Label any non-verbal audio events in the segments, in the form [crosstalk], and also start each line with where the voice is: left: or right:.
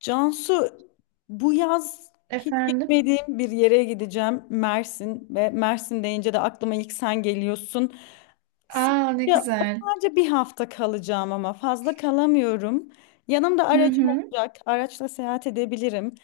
left: Cansu, bu yaz hiç
right: Efendim?
left: gitmediğim bir yere gideceğim. Mersin ve Mersin deyince de aklıma ilk sen geliyorsun.
right: Aa, ne
left: Sadece,
right: güzel.
left: sadece bir hafta kalacağım ama fazla kalamıyorum. Yanımda
right: Hı
left: aracım
right: hı.
left: olacak. Araçla seyahat edebilirim.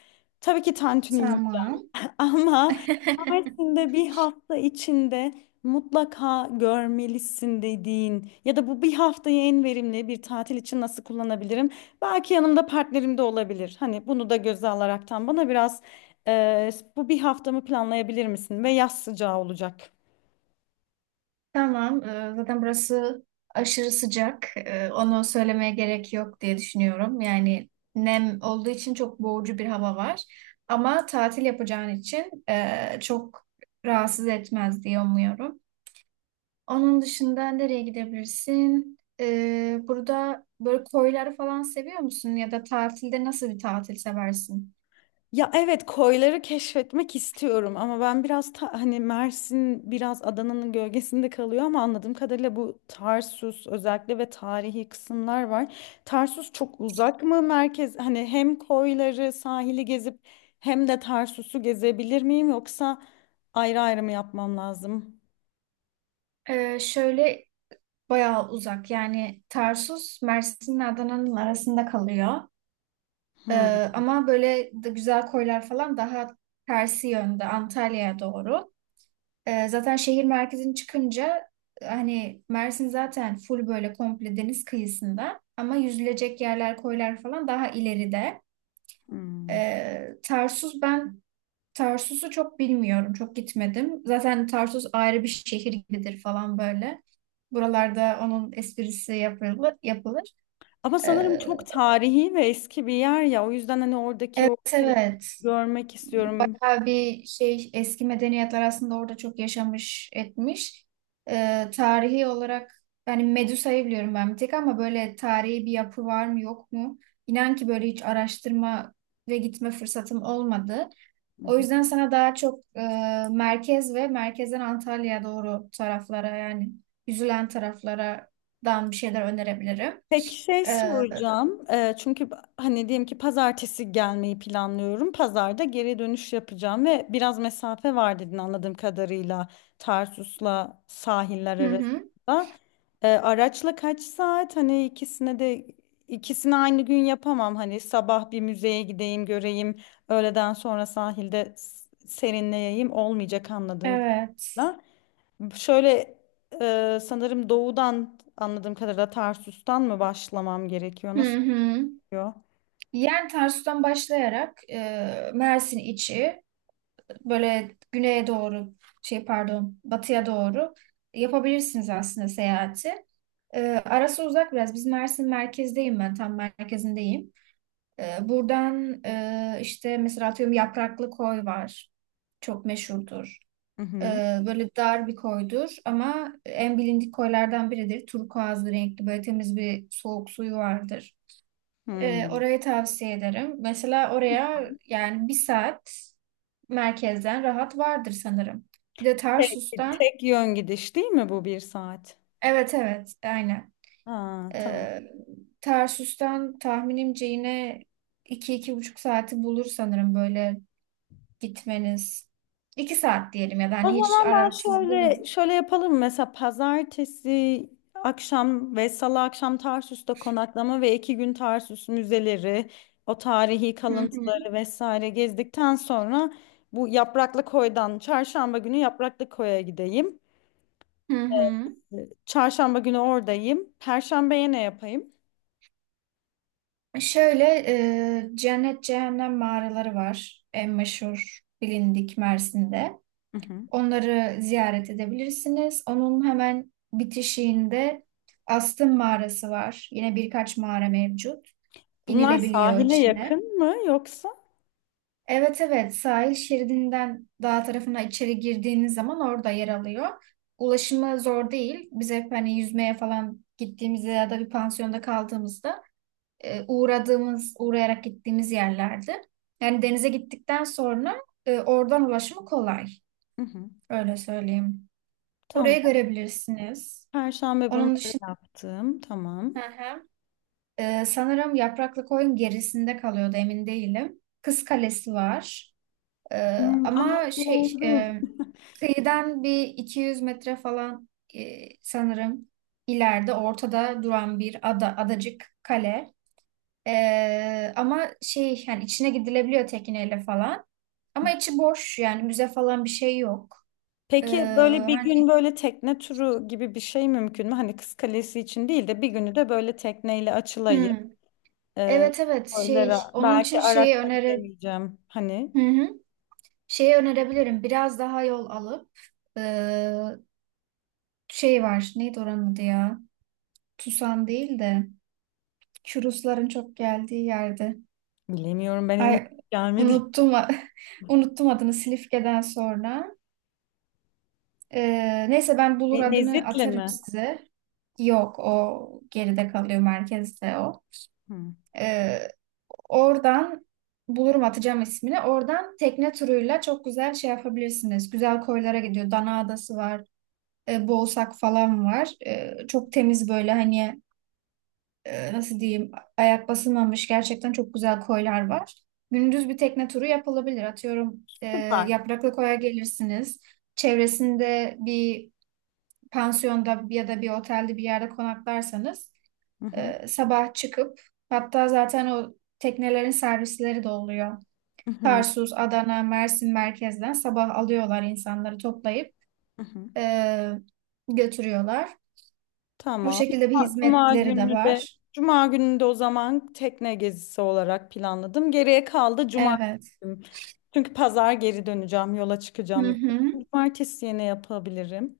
left: Tabii ki tantuni.
right: Tamam.
left: [laughs] Ama
right: [laughs]
left: Mersin'de bir hafta içinde mutlaka görmelisin dediğin ya da bu bir haftayı en verimli bir tatil için nasıl kullanabilirim? Belki yanımda partnerim de olabilir. Hani bunu da göze alaraktan bana biraz e, bu bir haftamı planlayabilir misin? Ve yaz sıcağı olacak.
right: Tamam. Zaten burası aşırı sıcak. Onu söylemeye gerek yok diye düşünüyorum. Yani nem olduğu için çok boğucu bir hava var. Ama tatil yapacağın için çok rahatsız etmez diye umuyorum. Onun dışında nereye gidebilirsin? Burada böyle koyları falan seviyor musun? Ya da tatilde nasıl bir tatil seversin?
left: Ya evet, koyları keşfetmek istiyorum ama ben biraz hani Mersin biraz Adana'nın gölgesinde kalıyor ama anladığım kadarıyla bu Tarsus özellikle ve tarihi kısımlar var. Tarsus çok uzak mı merkez, hani hem koyları, sahili gezip hem de Tarsus'u gezebilir miyim, yoksa ayrı ayrı mı yapmam lazım?
right: Şöyle, bayağı uzak yani. Tarsus Mersin'le Adana'nın arasında kalıyor. Ee,
left: Hmm,
right: Ama böyle de güzel koylar falan daha tersi yönde, Antalya'ya doğru. Zaten şehir merkezini çıkınca hani Mersin zaten full, böyle komple deniz kıyısında, ama yüzülecek yerler, koylar falan daha ileride.
left: hmm.
right: Ee, Tarsus ben Tarsus'u çok bilmiyorum, çok gitmedim. Zaten Tarsus ayrı bir şehir gibidir falan böyle. Buralarda onun esprisi yapılır, yapılır.
left: Ama sanırım
right: Ee,
left: çok tarihi ve eski bir yer ya, o yüzden hani oradaki
right: evet,
left: o şeyi
right: evet.
left: görmek istiyorum.
right: Bayağı bir şey, eski medeniyetler aslında orada çok yaşamış etmiş. Tarihi olarak yani Medusa'yı biliyorum ben bir tek, ama böyle tarihi bir yapı var mı yok mu? İnan ki böyle hiç araştırma ve gitme fırsatım olmadı. O yüzden sana daha çok merkez ve merkezden Antalya'ya doğru taraflara, yani yüzülen taraflardan bir şeyler önerebilirim.
left: Peki şey
right: Ee,
left: soracağım. Çünkü hani diyelim ki pazartesi gelmeyi planlıyorum. Pazarda geri dönüş yapacağım ve biraz mesafe var dedin anladığım kadarıyla Tarsus'la sahiller
right: hı hı.
left: arasında. Araçla kaç saat? Hani ikisine de ikisini aynı gün yapamam. Hani sabah bir müzeye gideyim, göreyim. Öğleden sonra sahilde serinleyeyim olmayacak anladığım
right: Evet.
left: kadarıyla. Şöyle sanırım doğudan anladığım kadarıyla Tarsus'tan mı başlamam gerekiyor?
right: Hı
left: Nasıl
right: hı.
left: yapıyor?
right: Yani Tarsus'tan başlayarak Mersin içi, böyle güneye doğru, şey, pardon, batıya doğru yapabilirsiniz aslında seyahati. Arası uzak biraz. Biz Mersin merkezdeyim, ben tam merkezindeyim. Buradan işte mesela atıyorum, Yapraklı Koy var. Çok meşhurdur.
left: Hı
right: E,
left: hı.
right: Böyle dar bir koydur ama en bilindik koylardan biridir. Turkuazlı renkli, böyle temiz bir soğuk suyu vardır.
left: Hmm.
right: Orayı tavsiye ederim. Mesela oraya yani 1 saat merkezden rahat vardır sanırım. Bir de
left: Tek,
right: Tarsus'tan,
left: tek yön gidiş değil mi bu bir saat?
right: evet evet, aynen.
left: Ha, tamam.
right: Ee, Tarsus'tan tahminimce yine iki, iki buçuk saati bulur sanırım böyle gitmeniz. 2 saat diyelim ya da
left: O
right: hani, hiç
left: zaman ben
right: aralıksız değil mi?
left: şöyle şöyle yapalım. Mesela pazartesi akşam ve salı akşam Tarsus'ta konaklama ve 2 gün Tarsus müzeleri, o tarihi
right: Hı hı.
left: kalıntıları vesaire gezdikten sonra bu Yapraklı Koy'dan çarşamba günü Yapraklı Koy'a gideyim.
right: Hı hı.
left: Çarşamba günü oradayım. Perşembeye ne yapayım?
right: Şöyle, cennet cehennem mağaraları var. En meşhur bilindik Mersin'de.
left: Hı hı.
right: Onları ziyaret edebilirsiniz. Onun hemen bitişiğinde Astın Mağarası var. Yine birkaç mağara mevcut.
left: Bunlar
right: İnilebiliyor
left: sahile
right: içine.
left: yakın mı yoksa?
right: Evet evet, sahil şeridinden dağ tarafına içeri girdiğiniz zaman orada yer alıyor. Ulaşımı zor değil. Biz hep hani yüzmeye falan gittiğimizde ya da bir pansiyonda kaldığımızda uğradığımız, uğrayarak gittiğimiz yerlerdi. Yani denize gittikten sonra oradan ulaşımı kolay.
left: Hı hı.
right: Öyle söyleyeyim. Oraya
left: Tamam.
right: görebilirsiniz.
left: Perşembe
right: Onun
left: bunları
right: dışında,
left: yaptım. Tamam.
right: hı hı, sanırım Yapraklı Koyun gerisinde kalıyordu, emin değilim. Kız Kalesi var. E,
left: Hmm, aa,
right: ama şey,
left: doğru.
right: kıyıdan bir 200 metre falan sanırım ileride, ortada duran bir ada, adacık kale. Ama şey, yani içine gidilebiliyor tekneyle falan. Ama içi boş, yani müze falan bir şey yok. E,
left: Peki böyle bir gün
right: Hani
left: böyle tekne turu gibi bir şey mümkün mü? Hani Kız Kalesi için değil de bir günü de böyle tekneyle açılayı,
right: hmm,
left: e,
right: evet evet, şey
left: koylara
right: onun için
left: belki
right: şeyi
left: araçla
right: öneri.
left: gidemeyeceğim. Hani
right: Hı hı. Şeyi önerebilirim. Biraz daha yol alıp eee, şey var. Neydi oranın adı ya? Tusan değil de şu Rusların çok geldiği yerde.
left: bilemiyorum, ben
right: Ay,
left: henüz gelmedi.
right: unuttum [laughs] unuttum adını, Silifke'den sonra. Neyse, ben bulur adını
left: Nezit'le
right: atarım
left: mi?
right: size. Yok, o geride kalıyor, merkezde o.
left: Hı.
right: Eee, Oradan bulurum, atacağım ismini. Oradan tekne turuyla çok güzel şey yapabilirsiniz. Güzel koylara gidiyor. Dana Adası var. Boğsak falan var. Çok temiz böyle, hani nasıl diyeyim, ayak basılmamış gerçekten çok güzel koylar var. Gündüz bir tekne turu yapılabilir. Atıyorum,
left: Süper.
right: Yapraklı Koy'a gelirsiniz. Çevresinde bir pansiyonda ya da bir otelde bir yerde konaklarsanız,
left: Hı hı,
right: sabah çıkıp, hatta zaten o teknelerin servisleri de oluyor.
left: hı hı,
right: Tarsus, Adana, Mersin merkezden sabah alıyorlar insanları, toplayıp
left: hı hı.
right: e, götürüyorlar. O
left: Tamam.
right: şekilde bir
left: Cuma, Cuma
right: hizmetleri de
left: günü de
right: var.
left: Cuma günü de o zaman tekne gezisi olarak planladım. Geriye kaldı cumartesi
right: Evet.
left: günü. Çünkü pazar geri döneceğim, yola
right: Hı
left: çıkacağım
right: hı.
left: zaten. Cumartesi yine yapabilirim.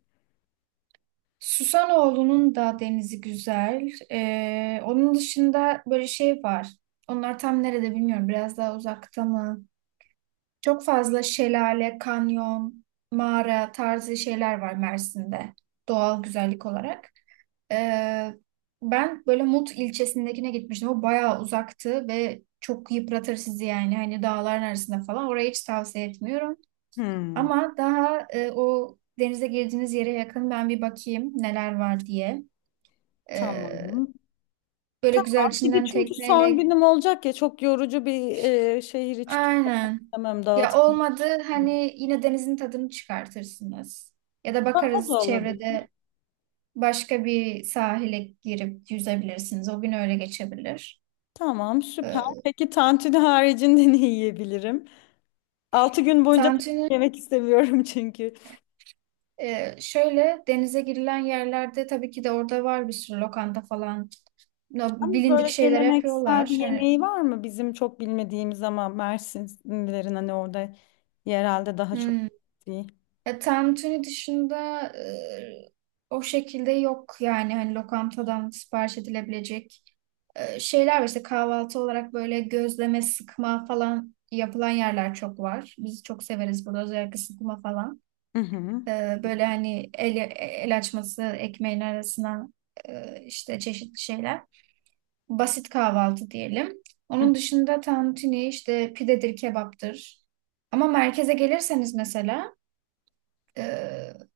right: Susanoğlu'nun da denizi güzel. Onun dışında böyle şey var. Onlar tam nerede bilmiyorum. Biraz daha uzakta mı? Çok fazla şelale, kanyon, mağara tarzı şeyler var Mersin'de. Doğal güzellik olarak. Ee, ben böyle Mut ilçesindekine gitmiştim. O bayağı uzaktı ve çok yıpratır sizi yani. Hani dağların arasında falan. Orayı hiç tavsiye etmiyorum.
left: Hmm,
right: Ama daha o denize girdiğiniz yere yakın ben bir bakayım neler var diye. E,
left: tamam.
right: Böyle güzel,
left: Tamam. Bir de
right: içinden
left: çünkü son
right: tekneyle.
left: günüm olacak ya, çok yorucu bir şehir içi
right: Aynen.
left: istemem
right: Ya
left: dağıtım.
right: olmadı hani yine denizin tadını çıkartırsınız. Ya da
left: Ha, o
right: bakarız
left: da olabilir.
right: çevrede başka bir sahile girip yüzebilirsiniz. O gün öyle geçebilir.
left: Tamam, süper.
right: E,
left: Peki tantuni haricinde [laughs] ne yiyebilirim? 6 gün boyunca tavuk
right: Tantuni,
left: yemek istemiyorum [laughs] çünkü.
right: şöyle denize girilen yerlerde tabii ki de orada var bir sürü lokanta falan.
left: Ama
right: Bilindik
left: böyle
right: şeyler
left: geleneksel bir
right: yapıyorlar. Hani,
left: yemeği var mı? Bizim çok bilmediğimiz ama Mersinlilerin hani orada yerelde daha çok
right: hmm.
left: bildiği.
right: Ya, tantuni dışında o şekilde yok, yani hani lokantadan sipariş edilebilecek şeyler var. İşte kahvaltı olarak böyle gözleme, sıkma falan yapılan yerler çok var. Biz çok severiz burada, özellikle sıkma falan.
left: Hı hı.
right: Böyle hani el açması ekmeğin arasına işte çeşitli şeyler. Basit kahvaltı diyelim.
left: Hı.
right: Onun dışında tantuni işte, pidedir, kebaptır. Ama merkeze gelirseniz mesela ee,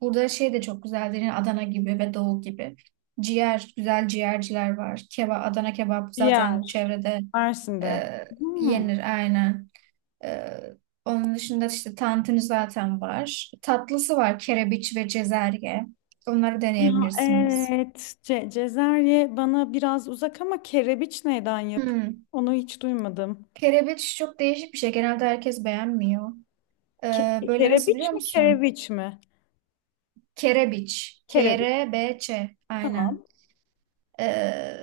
right: burada şey de çok güzeldir. Yani Adana gibi ve Doğu gibi. Ciğer, güzel ciğerciler var. Adana kebap
left: Ciğer,
right: zaten çevrede
left: Mersin'de.
right: e,
left: Hmm.
right: yenir, aynen. Ee, onun dışında işte tantuni zaten var. Tatlısı var, kerebiç ve cezerye. Onları
left: Ya
right: deneyebilirsiniz.
left: evet, cezerye bana biraz uzak ama kerebiç neyden yap?
right: Hmm.
left: Onu hiç duymadım.
right: Kerebiç çok değişik bir şey. Genelde herkes beğenmiyor.
left: Ke
right: Böyle nasıl biliyor
left: kerebiç mi,
right: musun?
left: kereviç mi?
right: Kerebiç.
left: Kerebiç,
right: KRBÇ. Aynen.
left: tamam.
right: Ee,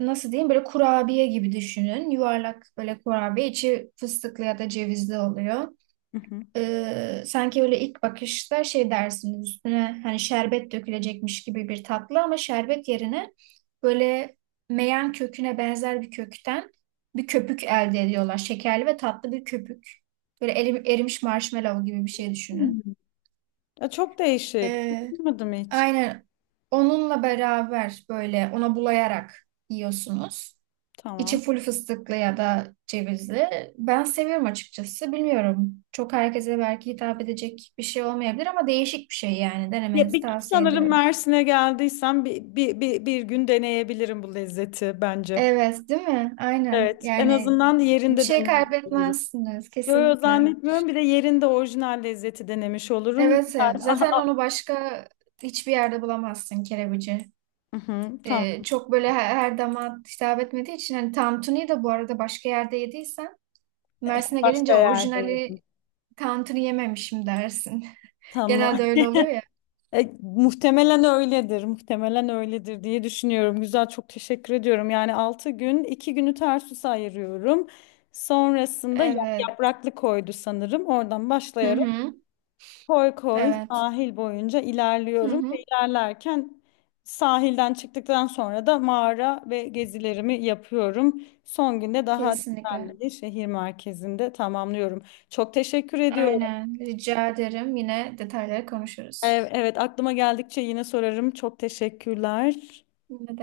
right: nasıl diyeyim, böyle kurabiye gibi düşünün. Yuvarlak böyle kurabiye, içi fıstıklı ya da cevizli oluyor.
left: Hı hı.
right: Sanki öyle ilk bakışta şey dersiniz, üstüne hani şerbet dökülecekmiş gibi bir tatlı, ama şerbet yerine böyle meyan köküne benzer bir kökten bir köpük elde ediyorlar. Şekerli ve tatlı bir köpük. Böyle erimiş marshmallow gibi bir şey düşünün.
left: Hmm. Ya çok değişik,
right: Ee,
left: duymadım hiç.
right: aynen, onunla beraber böyle ona bulayarak yiyorsunuz. İçi
left: Tamam.
right: full fıstıklı ya da cevizli. Ben seviyorum açıkçası. Bilmiyorum. Çok herkese belki hitap edecek bir şey olmayabilir ama değişik bir şey yani.
left: Ya
right: Denemenizi
left: bir
right: tavsiye
left: sanırım
right: ediyorum.
left: Mersin'e geldiysem bir gün deneyebilirim bu lezzeti bence.
right: Evet, değil mi? Aynen.
left: Evet, en
right: Yani
left: azından
right: bir
left: yerinde
right: şey
left: denemiş olurum.
right: kaybetmezsiniz
left: Yo, yo,
right: kesinlikle.
left: zannetmiyorum. Bir de yerinde orijinal lezzeti denemiş olurum.
right: Evet,
left: Güzel.
right: evet.
left: Aha,
right: Zaten
left: aha.
right: onu başka hiçbir yerde bulamazsın, kerebici.
left: Hı hı, tamam.
right: Çok böyle her dama hitap etmediği için, hani tantuniyi de bu arada başka yerde yediysen, Mersin'e
left: Başka
right: gelince
left: yerde
right: orijinali
left: yerim.
right: tantuni yememişim dersin.
left: Tamam.
right: Genelde öyle oluyor ya.
left: E, muhtemelen öyledir, muhtemelen öyledir diye düşünüyorum. Güzel, çok teşekkür ediyorum. Yani 6 gün, 2 günü tersus ayırıyorum. Sonrasında
right: Evet.
left: yapraklı koydu sanırım. Oradan
right: Hı
left: başlayarak
right: hı.
left: koy koy
right: Evet.
left: sahil boyunca
right: Hı
left: ilerliyorum ve
right: hı.
left: ilerlerken sahilden çıktıktan sonra da mağara ve gezilerimi yapıyorum. Son günde daha
right: Kesinlikle.
left: düzenli bir şehir merkezinde tamamlıyorum. Çok teşekkür ediyorum.
right: Aynen. Rica ederim. Yine detayları konuşuruz.
left: Evet, aklıma geldikçe yine sorarım. Çok teşekkürler.
right: Ne demek?